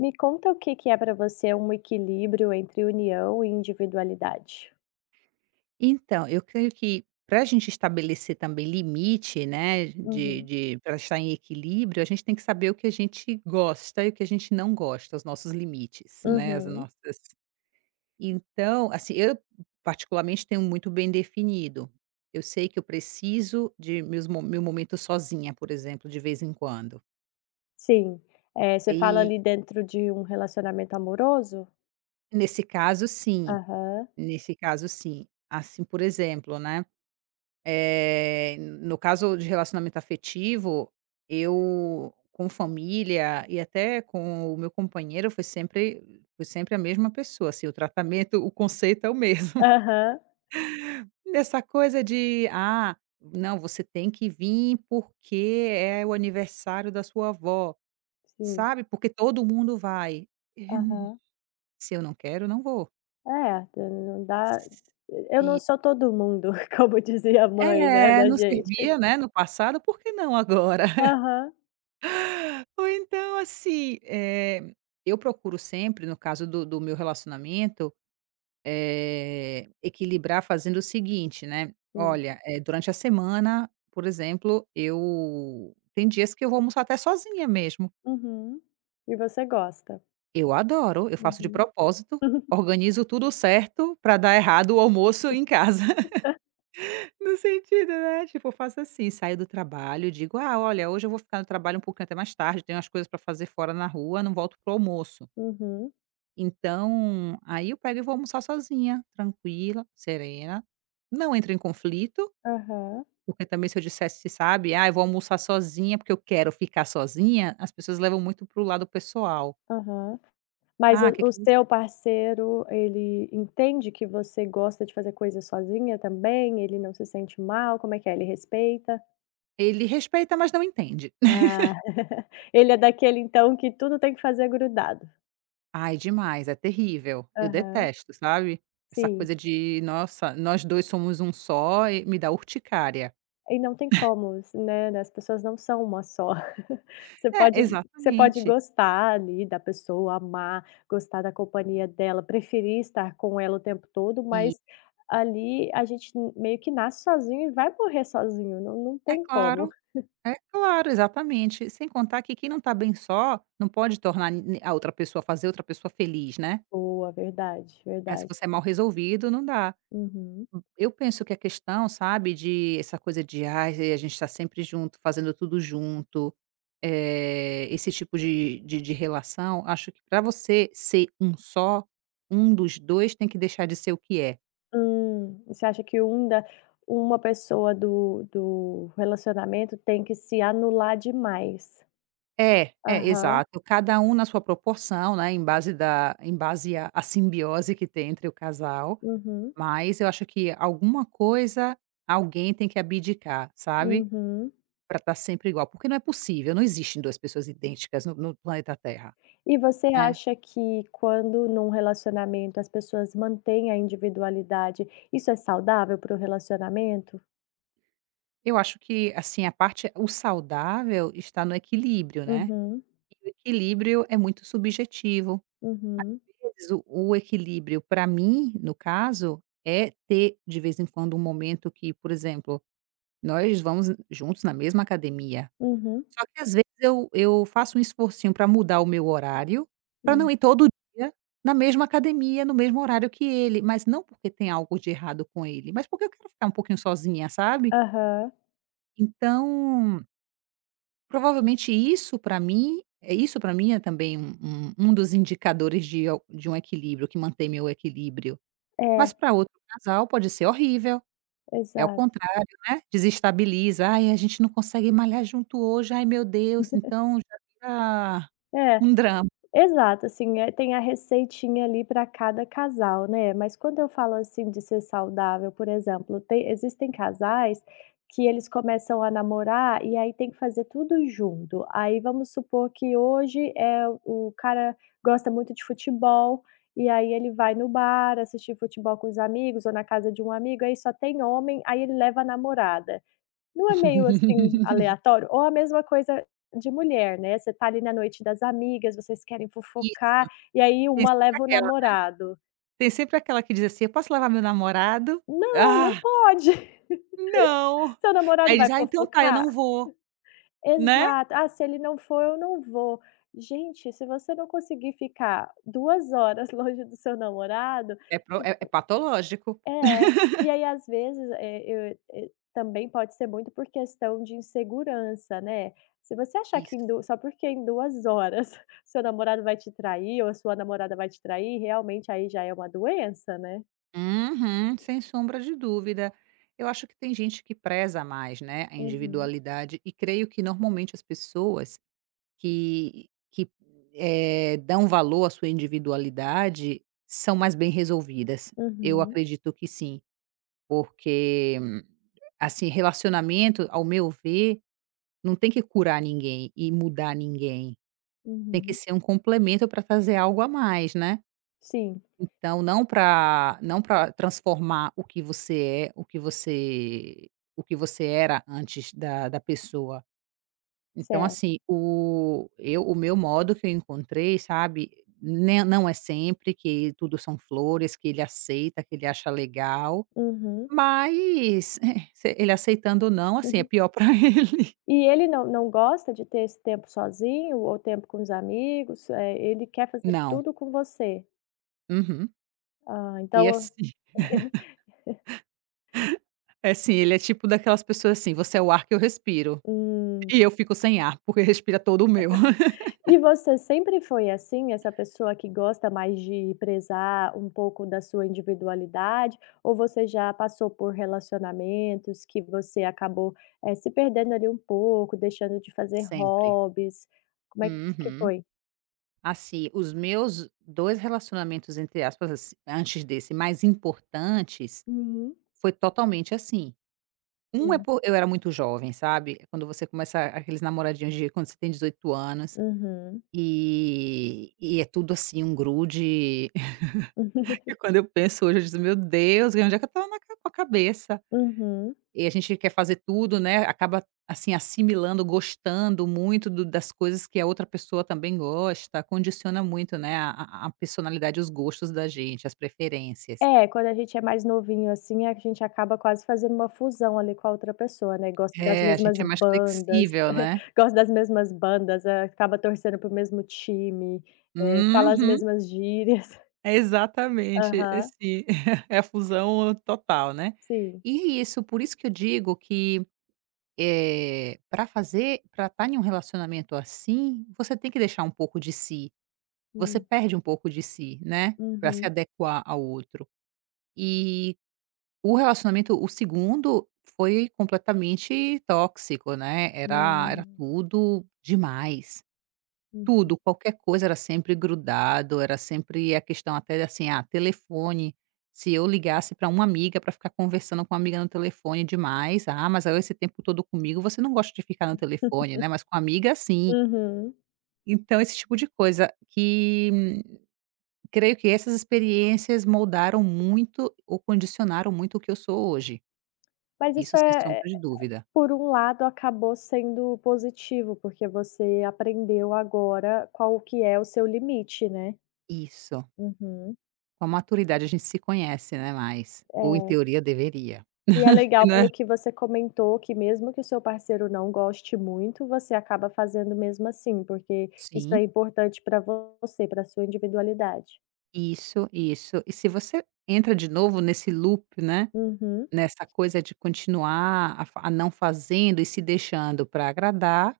Me conta o que que é para você um equilíbrio entre união e individualidade? Então, eu creio que para a gente estabelecer também limite, né, de Uhum. de pra estar em equilíbrio, a gente tem que saber o que a gente gosta e o que a gente não gosta, os nossos limites, né, as Uhum. nossas então, assim, eu particularmente tenho muito bem definido. Eu sei que eu preciso de meu momento sozinha, por exemplo, de vez em quando. Sim. Você fala E ali dentro de um relacionamento amoroso? nesse caso sim, Aham. nesse caso sim. Assim, por exemplo, né. No caso de relacionamento afetivo, eu com família e até com o meu companheiro foi sempre a mesma pessoa, assim, o tratamento, o conceito é o mesmo. Aham. Nessa coisa de: "Ah, não, você tem que vir porque é o aniversário da sua avó, Sim. sabe, porque todo mundo vai". Eh, Aham. Se eu não quero, não vou. É, d não dá, eu não sou todo mundo, como dizia a mãe, né, É, da não gente. servia, né, no passado, por que não agora? Aham. Ou então, assim, eu procuro sempre, no caso do meu relacionamento, equilibrar fazendo o seguinte, né: Hum. olha, durante a semana, por exemplo, eu tem dias que eu vou almoçar até sozinha mesmo. Uhum. E você gosta. Eu adoro, eu faço de Uhum. propósito, organizo tudo certo para dar errado o almoço em casa. No sentido, né, tipo, eu faço assim, saio do trabalho, digo: "Ah, olha, hoje eu vou ficar no trabalho um pouquinho até mais tarde, tenho umas coisas para fazer fora na rua, não volto pro almoço". Uhum. Então, aí eu pego e vou almoçar sozinha, tranquila, serena. Não entro em conflito, Aham. porque também se eu dissesse, sabe: "Ah, eu vou almoçar sozinha porque eu quero ficar sozinha", as pessoas levam muito para o lado pessoal. Aham. Mas "Ah, o que você" seu parceiro, ele entende que você gosta de fazer coisas sozinha também? Ele não se sente mal? Como é que é? Ele respeita? Ele respeita, mas não entende. Ah, ele é daquele então que tudo tem que fazer grudado. Ai, demais, é terrível. Eu Aham, detesto, sabe. Essa sim. coisa de: "Nossa, nós 2 somos um só", e me dá urticária. E não tem como, né, as pessoas não são uma só. Você pode É, você pode exatamente. gostar ali da pessoa, amar, gostar da companhia dela, preferir estar com ela o tempo todo, E mas ali a gente meio que nasce sozinho e vai morrer sozinho, não é tem como. claro. É claro, exatamente. Sem contar que quem não está bem só, não pode tornar ni a outra pessoa fazer outra pessoa feliz, né. Boa, verdade, Mas se verdade. você é mal resolvido, não dá. Uhum. Eu penso que a questão, sabe, de essa coisa de: "Ai, a gente está sempre junto, fazendo tudo junto", esse tipo de relação, acho que para você ser um só, um dos 2, tem que deixar de ser o que é. Você acha que um da uma pessoa do relacionamento tem que se anular demais? É, é, Aham. exato. Cada um na sua proporção, né, em base da em base à simbiose que tem entre o casal. Uhum. Mas eu acho que alguma coisa, alguém tem que abdicar, sabe, Uhum. para estar sempre igual, porque não é possível, não existem 2 pessoas idênticas no planeta Terra, E você né. acha que quando num relacionamento as pessoas mantêm a individualidade, isso é saudável para o relacionamento? Eu acho que, assim, a parte o saudável está no equilíbrio, né, Uhum, e o equilíbrio é muito subjetivo. uhum, Às vezes o equilíbrio para mim, no caso, é ter de vez em quando um momento que, por exemplo, nós vamos juntos na mesma academia. uhum, Só que às vezes eu faço um esforcinho para mudar o meu horário, para não hum. ir todo dia na mesma academia, no mesmo horário que ele, mas não porque tem algo de errado com ele, mas porque eu quero ficar um pouquinho sozinha, sabe. Aham. Então, provavelmente isso para mim é também um um dos indicadores de um equilíbrio, que mantém meu equilíbrio. Mas É, para outro casal pode ser horrível, é o exato. contrário, né, desestabiliza: "Ai, a gente não consegue malhar junto hoje, ai meu Deus", então já fica. É. Um drama. Exato, assim, tem a receitinha ali para cada casal, né, mas quando eu falo, assim, de ser saudável, por exemplo, tem existem casais que eles começam a namorar e aí tem que fazer tudo junto. Aí vamos supor que hoje, o cara gosta muito de futebol, e aí ele vai no bar assistir futebol com os amigos ou na casa de um amigo, aí só tem homem, aí ele leva a namorada. Não é meio, assim, aleatório? Ou a mesma coisa de mulher, né, você tá ali na noite das amigas, vocês querem fofocar, Isso, e aí tem uma sempre leva o aquela namorado. tem sempre aquela que diz assim: "Eu posso levar meu namorado?" Não, não "Ah, pode. não." Seu namorado Aí vai diz: "Ah, então tá, eu fofocar? não vou", né. Exato. "Ah, se ele não for, eu não vou". Gente, se você não conseguir ficar 2 horas longe do seu namorado, É pro é é tipo. patológico. É, e aí às vezes, também pode ser muito por questão de insegurança, né. Se você achar que em Isso. du só porque em 2 horas seu namorado vai te trair ou a sua namorada vai te trair, realmente aí já é uma doença, né. Uhum, sem sombra de dúvida. Eu acho que tem gente que preza mais, né, a Uhum, individualidade e creio que normalmente as pessoas que que dão valor à sua individualidade são mais bem resolvidas. Eu uhum, acredito que sim. Porque, assim, relacionamento, ao meu ver, não tem que curar ninguém e mudar ninguém. Tem que uhum. ser um complemento para trazer algo a mais, né. Sim, Então não para transformar o que você é, o que você era antes da pessoa. Então, certo. assim, o meu modo que eu encontrei, sabe, ne não é sempre que tudo são flores, que ele aceita, que ele acha legal. Uhum, Mas, se ele aceitando o não, assim, é uhum. pior pra ele. E ele não gosta de ter esse tempo sozinho ou tempo com os amigos? Ele quer fazer Não. tudo com você? Uhum. Ah, E então. assim é assim, ele é tipo daquelas pessoas assim: "Você é o ar que eu respiro, Hum. e eu fico sem ar, porque respira todo o meu". E você sempre foi assim, essa pessoa que gosta mais de prezar um pouco da sua individualidade, ou você já passou por relacionamentos que você acabou, se perdendo ali um pouco, deixando de fazer Sempre. hobbies? Como é que Uhum. foi? Assim, os meus 2 relacionamentos, entre aspas, assim, antes desse, mais importantes, Uhum. foi totalmente assim. Um é Hum. por eu era muito jovem, sabe. É quando você começa aqueles namoradinhos de quando você tem 18 anos, Uhum. e é tudo assim, um grude. E quando eu penso hoje, eu disse: "Meu Deus, onde é que eu estava na ca com a cabeça?". Uhum. E a gente quer fazer tudo, né, acaba, assim, assimilando, gostando muito do das coisas que a outra pessoa também gosta, condiciona muito, né, a personalidade, os gostos da gente, as preferências. É, quando a gente é mais novinho, assim, a gente acaba quase fazendo uma fusão ali com a outra pessoa, né, gosta das É, a mesmas gente é mais bandas, flexível, né. gosta das mesmas bandas, acaba torcendo para mesmo time, fala as Uhum. mesmas gírias. Exatamente, Aham, esse é a fusão total, né. sim. E isso, por isso que eu digo que Eh, pra fazer para estar em um relacionamento assim, você tem que deixar um pouco de si. Você Hum, perde um pouco de si, né, para se uhum, adequar ao outro. E o segundo foi completamente tóxico, né, era hum, tudo demais. hum. Tudo, qualquer coisa era sempre grudado, era sempre a questão até assim, ah, telefone, se eu ligasse para uma amiga para ficar conversando com uma amiga no telefone demais, "Ah, mas aí esse tempo todo comigo, você não gosta de ficar no telefone, né, mas com amiga sim". Uhum. Então esse tipo de coisa que creio que essas experiências moldaram muito ou condicionaram muito o que eu sou hoje, Mas isso isso sem é, sombra de dúvida. por um lado, acabou sendo positivo, porque você aprendeu agora qual que é o seu limite, né. Isso. Uhum, Com a maturidade a gente se conhece, né, mais, ou em é. teoria deveria. E é Que, legal né? pelo que você comentou, que mesmo que o seu parceiro não goste muito, você acaba fazendo mesmo assim, porque isso é Sim. importante para você, para sua individualidade. Isso, isso. E se você entra de novo nesse loop, né, Uhum, nessa coisa de continuar a não fazendo e se deixando para agradar,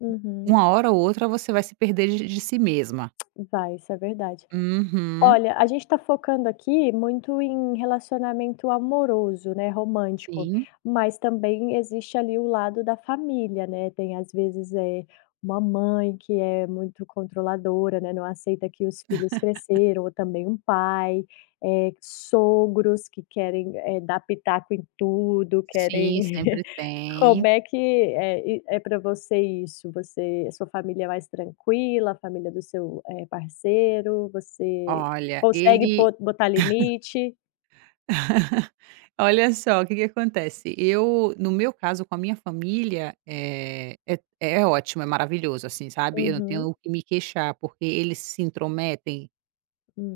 uhum. uma hora ou outra você vai se perder de si mesma. Vai, isso é verdade. Uhum. Olha, a gente está focando aqui muito em relacionamento amoroso, né, romântico, Sim, mas também existe ali o lado da família, né. Tem às vezes, uma mãe que é muito controladora, né, não aceita que os filhos cresceram, ou também um pai, sogros que querem, dar pitaco em tudo, sim, querem. sempre Como tem. é que é e é pra você isso? Você a sua família é mais tranquila, a família do seu, parceiro, você Olha, consegue ele po botar limite. olha só, o que que acontece, eu no meu caso com a minha família, é ótimo, é maravilhoso, assim, sabe, eu não Uhum, tenho o que me queixar, porque eles se intrometem.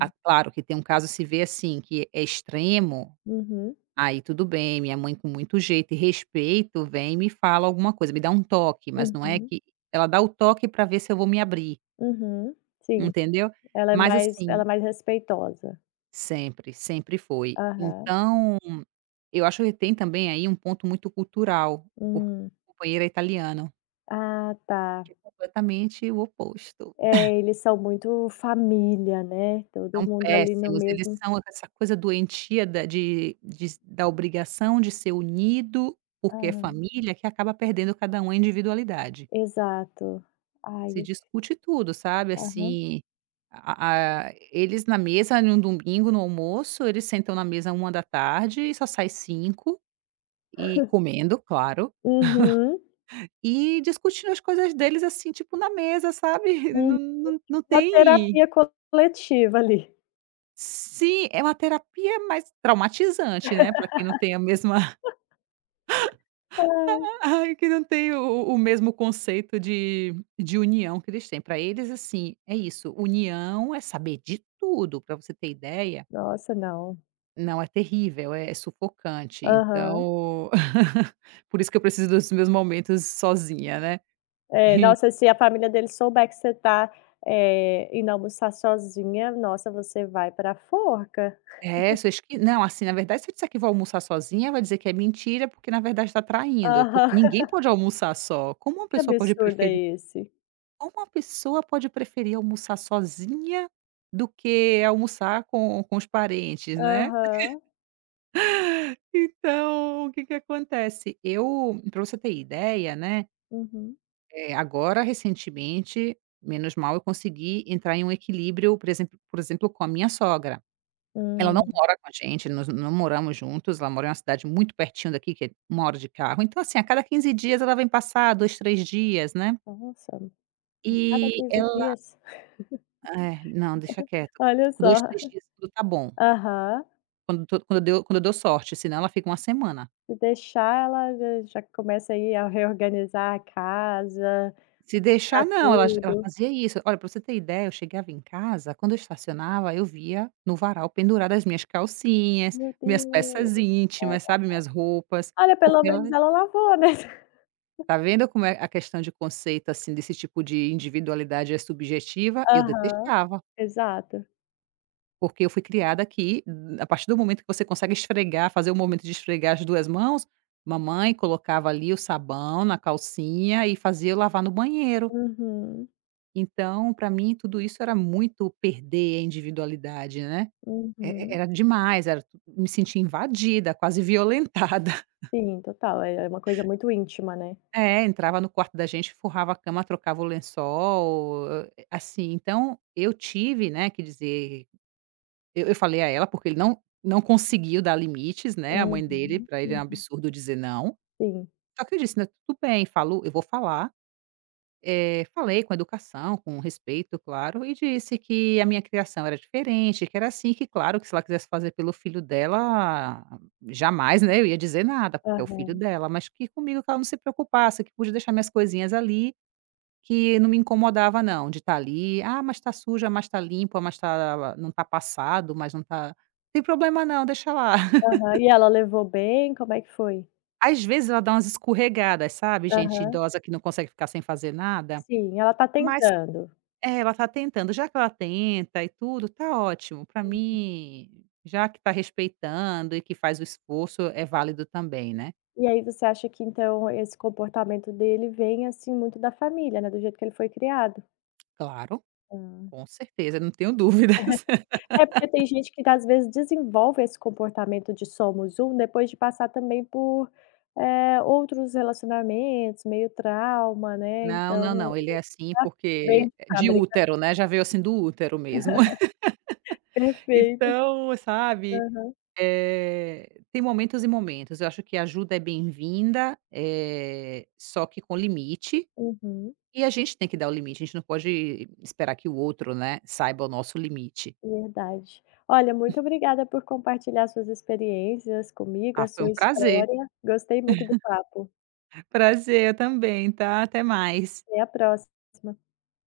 Ah, claro que tem um caso se vê, assim, que é extremo, uhum, aí tudo bem, minha mãe com muito jeito e respeito vem e me fala alguma coisa, me dá um toque, mas não é uhum, que ela dá o toque para ver se eu vou me abrir, uhum. Sim. entendeu. Ela é Mas mais assim ela é mais respeitosa. sempre, sempre foi. Aham, Então, eu acho que tem também aí um ponto muito cultural, porque hum. o companheiro é italiano, Ah, tá. que é completamente o oposto. É, eles são muito família, né, todo São mundo ali no péssimos, eles mesmo. são essa coisa doentia da obrigação de ser unido, porque é Hã, família, que acaba perdendo cada um a individualidade. exato. Se Ai, discute tudo, sabe, aham. assim, a eles na mesa em um domingo no almoço, eles sentam na mesa uma da tarde e só sai cinco e comendo, claro, Uhum, e discutindo as coisas deles, assim, tipo, na mesa, sabe, uhum. não Uma tem terapia coletiva ali. sim, é uma terapia, mais traumatizante, né, para quem não tem a mesma. Ai, Ai, que não tem o mesmo conceito de união que eles têm. Para eles, assim, é isso, união é saber de tudo. Para você ter ideia, nossa, não. não, é terrível, é é sufocante. Aham. Então, por isso que eu preciso dos meus momentos sozinha, né. É, En nossa, se a família dele souber que você tá, indo almoçar sozinha, nossa, você vai pra forca. é, você acha não, assim, na verdade, se eu disser que vou almoçar sozinha, vai dizer que é mentira, porque na verdade está traindo, Aham. porque ninguém pode almoçar só. Que absurdo é esse? Como uma pessoa pode preferir almoçar sozinha do que almoçar com os parentes, né. Aham. Então, o que que acontece? Eu para você ter ideia, né, Uhum. Agora recentemente, menos mal, eu consegui entrar em um equilíbrio, por exemplo, com a minha sogra. Ela não Hum, mora com a gente, nós não moramos juntos, ela mora em uma cidade muito pertinho daqui, que é 1 hora de carro. Então, assim, a cada 15 dias ela vem passar, 2, 3 dias, né. nossa, a cada E 15 dias? é, não, deixa quieto. Olha Com 2, só. 3 dias tudo tá bom. Aham. Quando to quando eu deu quando eu dou sorte, senão ela fica uma semana. Se deixar, ela já já começa aí a reorganizar a casa, Se a deixar não, ela tudo. fazia isso. Olha, pra você ter ideia, eu chegava em casa, quando eu estacionava, eu via no varal penduradas as minhas calcinhas, Meu minhas Deus, peças íntimas, cara. sabe, minhas roupas, Olha, pelo porque ela menos ela lavou, né. tá vendo como é a questão de conceito, assim, desse tipo de individualidade é subjetiva? Eu Aham. detestava. Exato. Porque eu fui criada aqui a partir do momento que você consegue esfregar, fazer o momento de esfregar as 2 mãos, mamãe colocava ali o sabão na calcinha e fazia eu lavar no banheiro. Uhum, Então, para mim, tudo isso era muito perder a individualidade, né. Uhum. Era demais, era me sentia invadida, quase violentada. Sim, total, é uma coisa muito íntima, né. É, entrava no quarto da gente, forrava a cama, trocava o lençol, assim. Então eu tive, né, que dizer. Eu falei a ela, porque ele não conseguiu dar limites, né, a Uhum, mãe dele, para ele é um uhum. absurdo dizer "não". Sim. Só que eu disse, né: "Tudo bem, falo eu vou falar". Falei com educação, com respeito, claro, e disse que a minha criação era diferente, que era assim, que claro, que se ela quisesse fazer pelo filho dela, jamais, né, eu ia dizer nada, porque é o filho Aham, dela, mas que comigo que ela não se preocupasse, que podia deixar minhas coisinhas ali que não me incomodava não, de estar ali, "Ah, mas está suja, mas está limpa, mas está não está passado, mas não está". "Tem problema não, deixa lá". aham. E ela levou bem? Como é que foi? Às vezes ela dá umas escorregadas, sabe, gente Aham. idosa que não consegue ficar sem fazer nada, Sim, ela tá mas tentando. é, ela está tentando, já que ela tenta e tudo, tá ótimo, para mim, já que está respeitando e que faz o esforço, é válido também, né. E aí você acha que então esse comportamento dele vem, assim, muito da família, né, do jeito que ele foi criado. Claro, Hã. com certeza, não tenho dúvidas. É porque tem gente que às vezes desenvolve esse comportamento de "somos um" depois de passar também por, outros relacionamentos, meio trauma, né, Não, não, então não, ele é assim veio porque de é de fábrica. útero, né, já veio assim do útero mesmo. Perfeito. Então, sabe, Aham. Tem momentos e momentos. Eu acho que a ajuda é bem-vinda, só que com limite, Uhum, e a gente tem que dar o limite, a gente não pode esperar que o outro, né, saiba o nosso limite. verdade. Olha, muito obrigada por compartilhar suas experiências comigo, a Ah, foi sua um prazer. história. Gostei muito do papo. Prazer, eu também, tá? Até mais. Até a próxima.